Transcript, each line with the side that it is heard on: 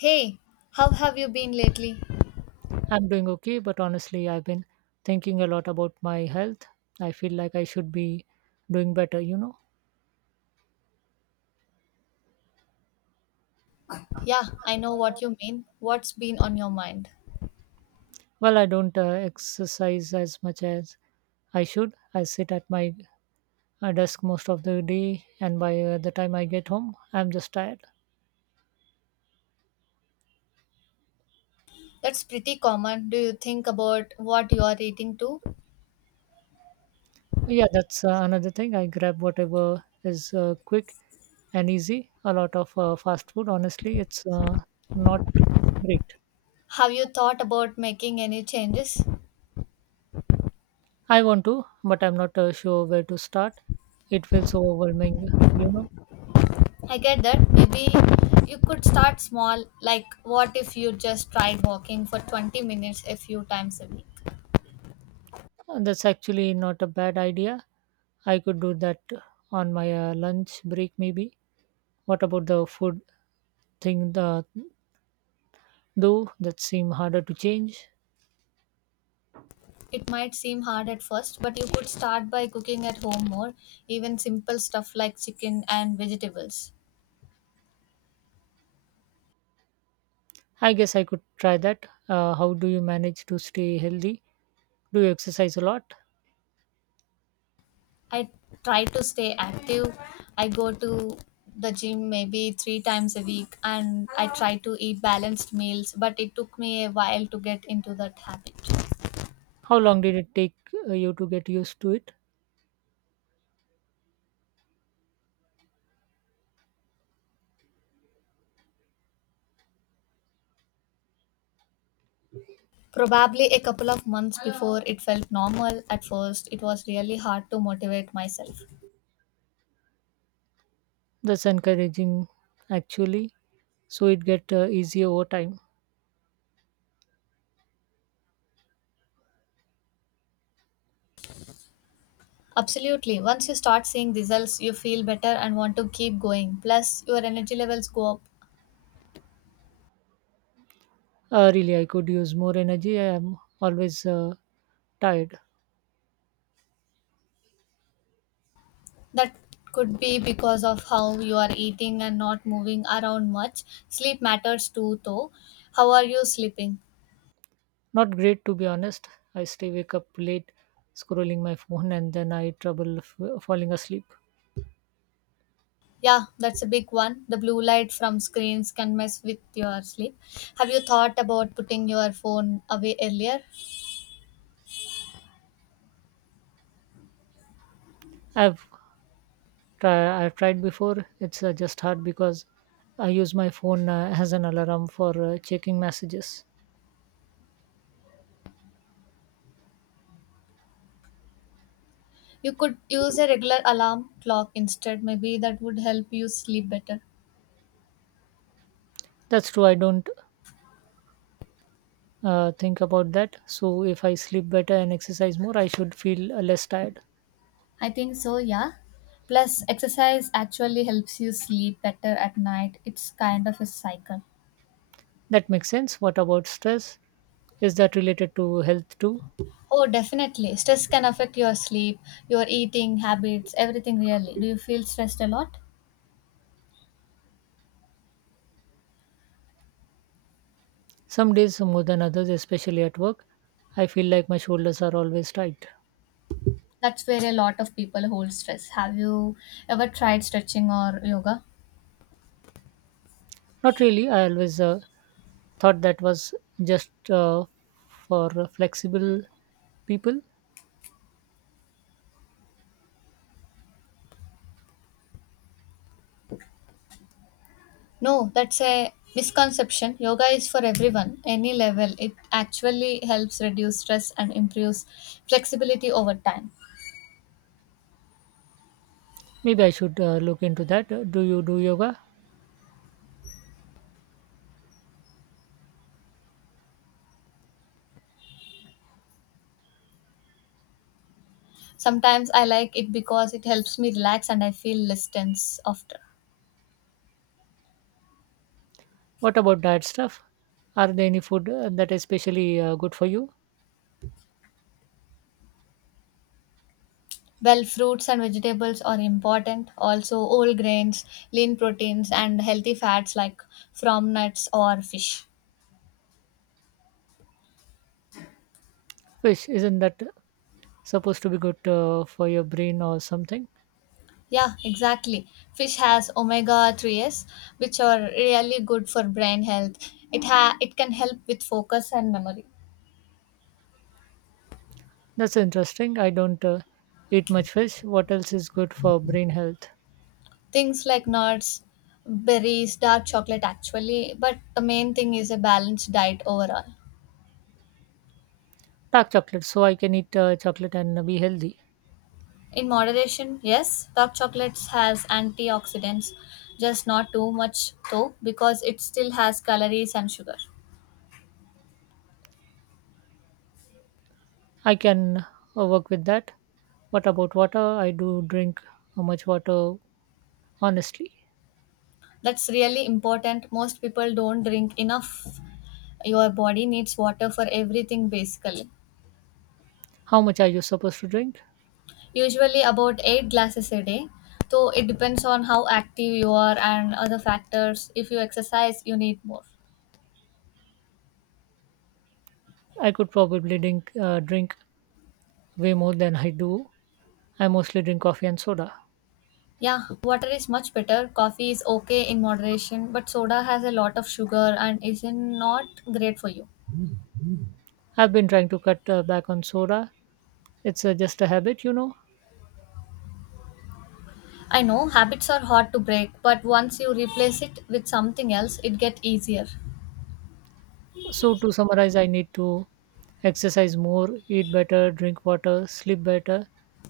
left: Hey, how have you been lately?
right: I'm doing okay, but honestly, I've been thinking a lot about my health. I feel like I should be doing better.
left: Yeah, I know what you mean. What's been on your mind?
right: Well, I don't exercise as much as I should. I sit at my desk most of the day, and by the time I get home, I'm just tired.
left: That's pretty common. Do you think about what you are eating too?
right: Yeah, that's another thing. I grab whatever is quick and easy. A lot of fast food, honestly, it's not great.
left: Have you thought about making any changes?
right: I want to, but I'm not sure where to start. It feels so overwhelming, you know.
left: I get that. Maybe you could start small, like what if you just tried walking for 20 minutes a few times a week?
right: And That's actually not a bad idea. I could do that on my lunch break, maybe. What about the food thing, though? That seem harder to change.
left: It might seem hard at first, but you could start by cooking at home more, even simple stuff like chicken and vegetables.
right: I guess I could try that. How do you manage to stay healthy? Do you exercise a lot?
left: I try to stay active. I go to the gym maybe three times a week and I try to eat balanced meals, but it took me a while to get into that habit.
right: How long did it take you to get used to it?
left: Probably a couple of months before it felt normal at first, it was really hard to motivate myself.
right: That's encouraging, actually. So it get easier over time.
left: Absolutely. Once you start seeing results, you feel better and want to keep going. Plus, your energy levels go up.
right: Really, I could use more energy. I am always tired.
left: That could be because of how you are eating and not moving around much. Sleep matters too, though. How are you sleeping?
right: Not great, to be honest. I stay wake up late, scrolling my phone, and then I trouble falling asleep.
left: Yeah, that's a big one. The blue light from screens can mess with your sleep. Have you thought about putting your phone away earlier?
right: I've I've tried before. It's just hard because I use my phone as an alarm for checking messages.
left: You could use a regular alarm clock instead. Maybe that would help you sleep better.
right: That's true. I don't think about that. So if I sleep better and exercise more, I should feel less tired.
left: I think so, yeah. Plus, exercise actually helps you sleep better at night. It's kind of a cycle.
right: That makes sense. What about stress? Is that related to health too?
left: Oh, definitely. Stress can affect your sleep, your eating habits, everything really. Do you feel stressed a lot?
right: Some days more than others, especially at work, I feel like my shoulders are always tight.
left: That's where a lot of people hold stress. Have you ever tried stretching or yoga?
right: Not really, I always thought that was just for flexible people.
left: No, that's a misconception. Yoga is for everyone, any level. It actually helps reduce stress and improves flexibility over time.
right: Maybe I should look into that. Do you do yoga?
left: Sometimes I like it because it helps me relax and I feel less tense after.
right: What about diet stuff? Are there any food that is especially good for you?
left: Well, fruits and vegetables are important. Also, whole grains, lean proteins, and healthy fats like from nuts or fish.
right: Fish, isn't that supposed to be good for your brain or something?
left: Yeah, exactly. Fish has omega 3s, which are really good for brain health. It, it can help with focus and memory.
right: That's interesting. I don't eat much fish. What else is good for brain health?
left: Things like nuts, berries, dark chocolate, actually. But the main thing is a balanced diet overall.
right: Dark chocolate, so I can eat chocolate and be healthy?
left: In moderation, yes, dark chocolates has antioxidants, just not too much though, because it still has calories and sugar.
right: I can work with that. What about water? I do drink. How much water, honestly?
left: That's really important. Most people don't drink enough. Your body needs water for everything basically.
right: How much are you supposed to drink?
left: Usually about 8 glasses a day. So it depends on how active you are and other factors. If you exercise, you need more.
right: I could probably drink way more than I do. I mostly drink coffee and soda.
left: Yeah, water is much better. Coffee is okay in moderation, but soda has a lot of sugar and is not great for you.
right: I've been trying to cut back on soda. It's just a habit.
left: I know habits are hard to break, but once you replace it with something else, it gets easier.
right: So to summarize, I need to exercise more, eat better, drink water, sleep better,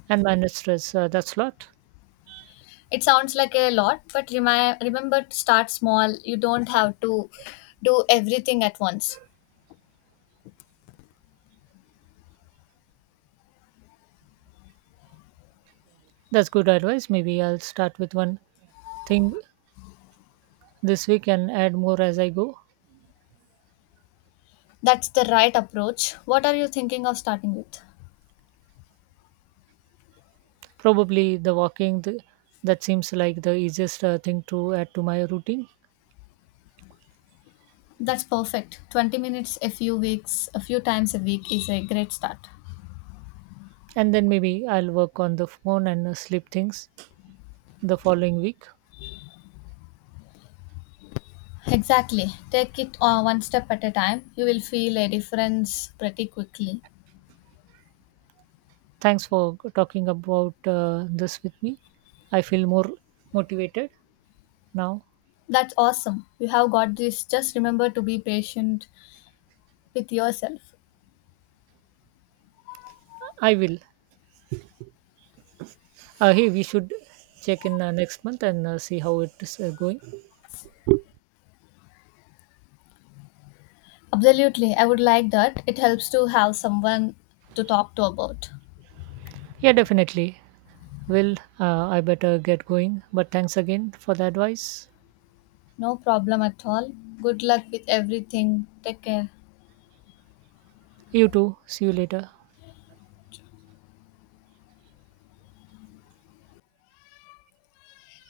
right: and manage stress, that's a lot.
left: It sounds like a lot, but remember to start small. You don't have to do everything at once.
right: That's good advice. Maybe I'll start with one think this week and add more as I go.
left: That's the right approach. What are you thinking of starting with?
right: Probably the walking, that seems like the easiest thing to add to my routine.
left: That's perfect. 20 minutes a few weeks, a few times a week is a great start.
right: And then maybe I'll work on the phone and sleep things the following week.
left: Exactly. Take it one step at a time. You will feel a difference pretty quickly.
right: Thanks for talking about this with me. I feel more motivated now.
left: That's awesome. You have got this. Just remember to be patient with yourself.
right: I will. Hey, we should check in next month and see how it's going.
left: Absolutely, I would like that. It helps to have someone to talk to about.
right: Yeah, definitely. Will I better get going. But thanks again for the advice.
left: No problem at all. Good luck with everything. Take care.
right: You too. See you later.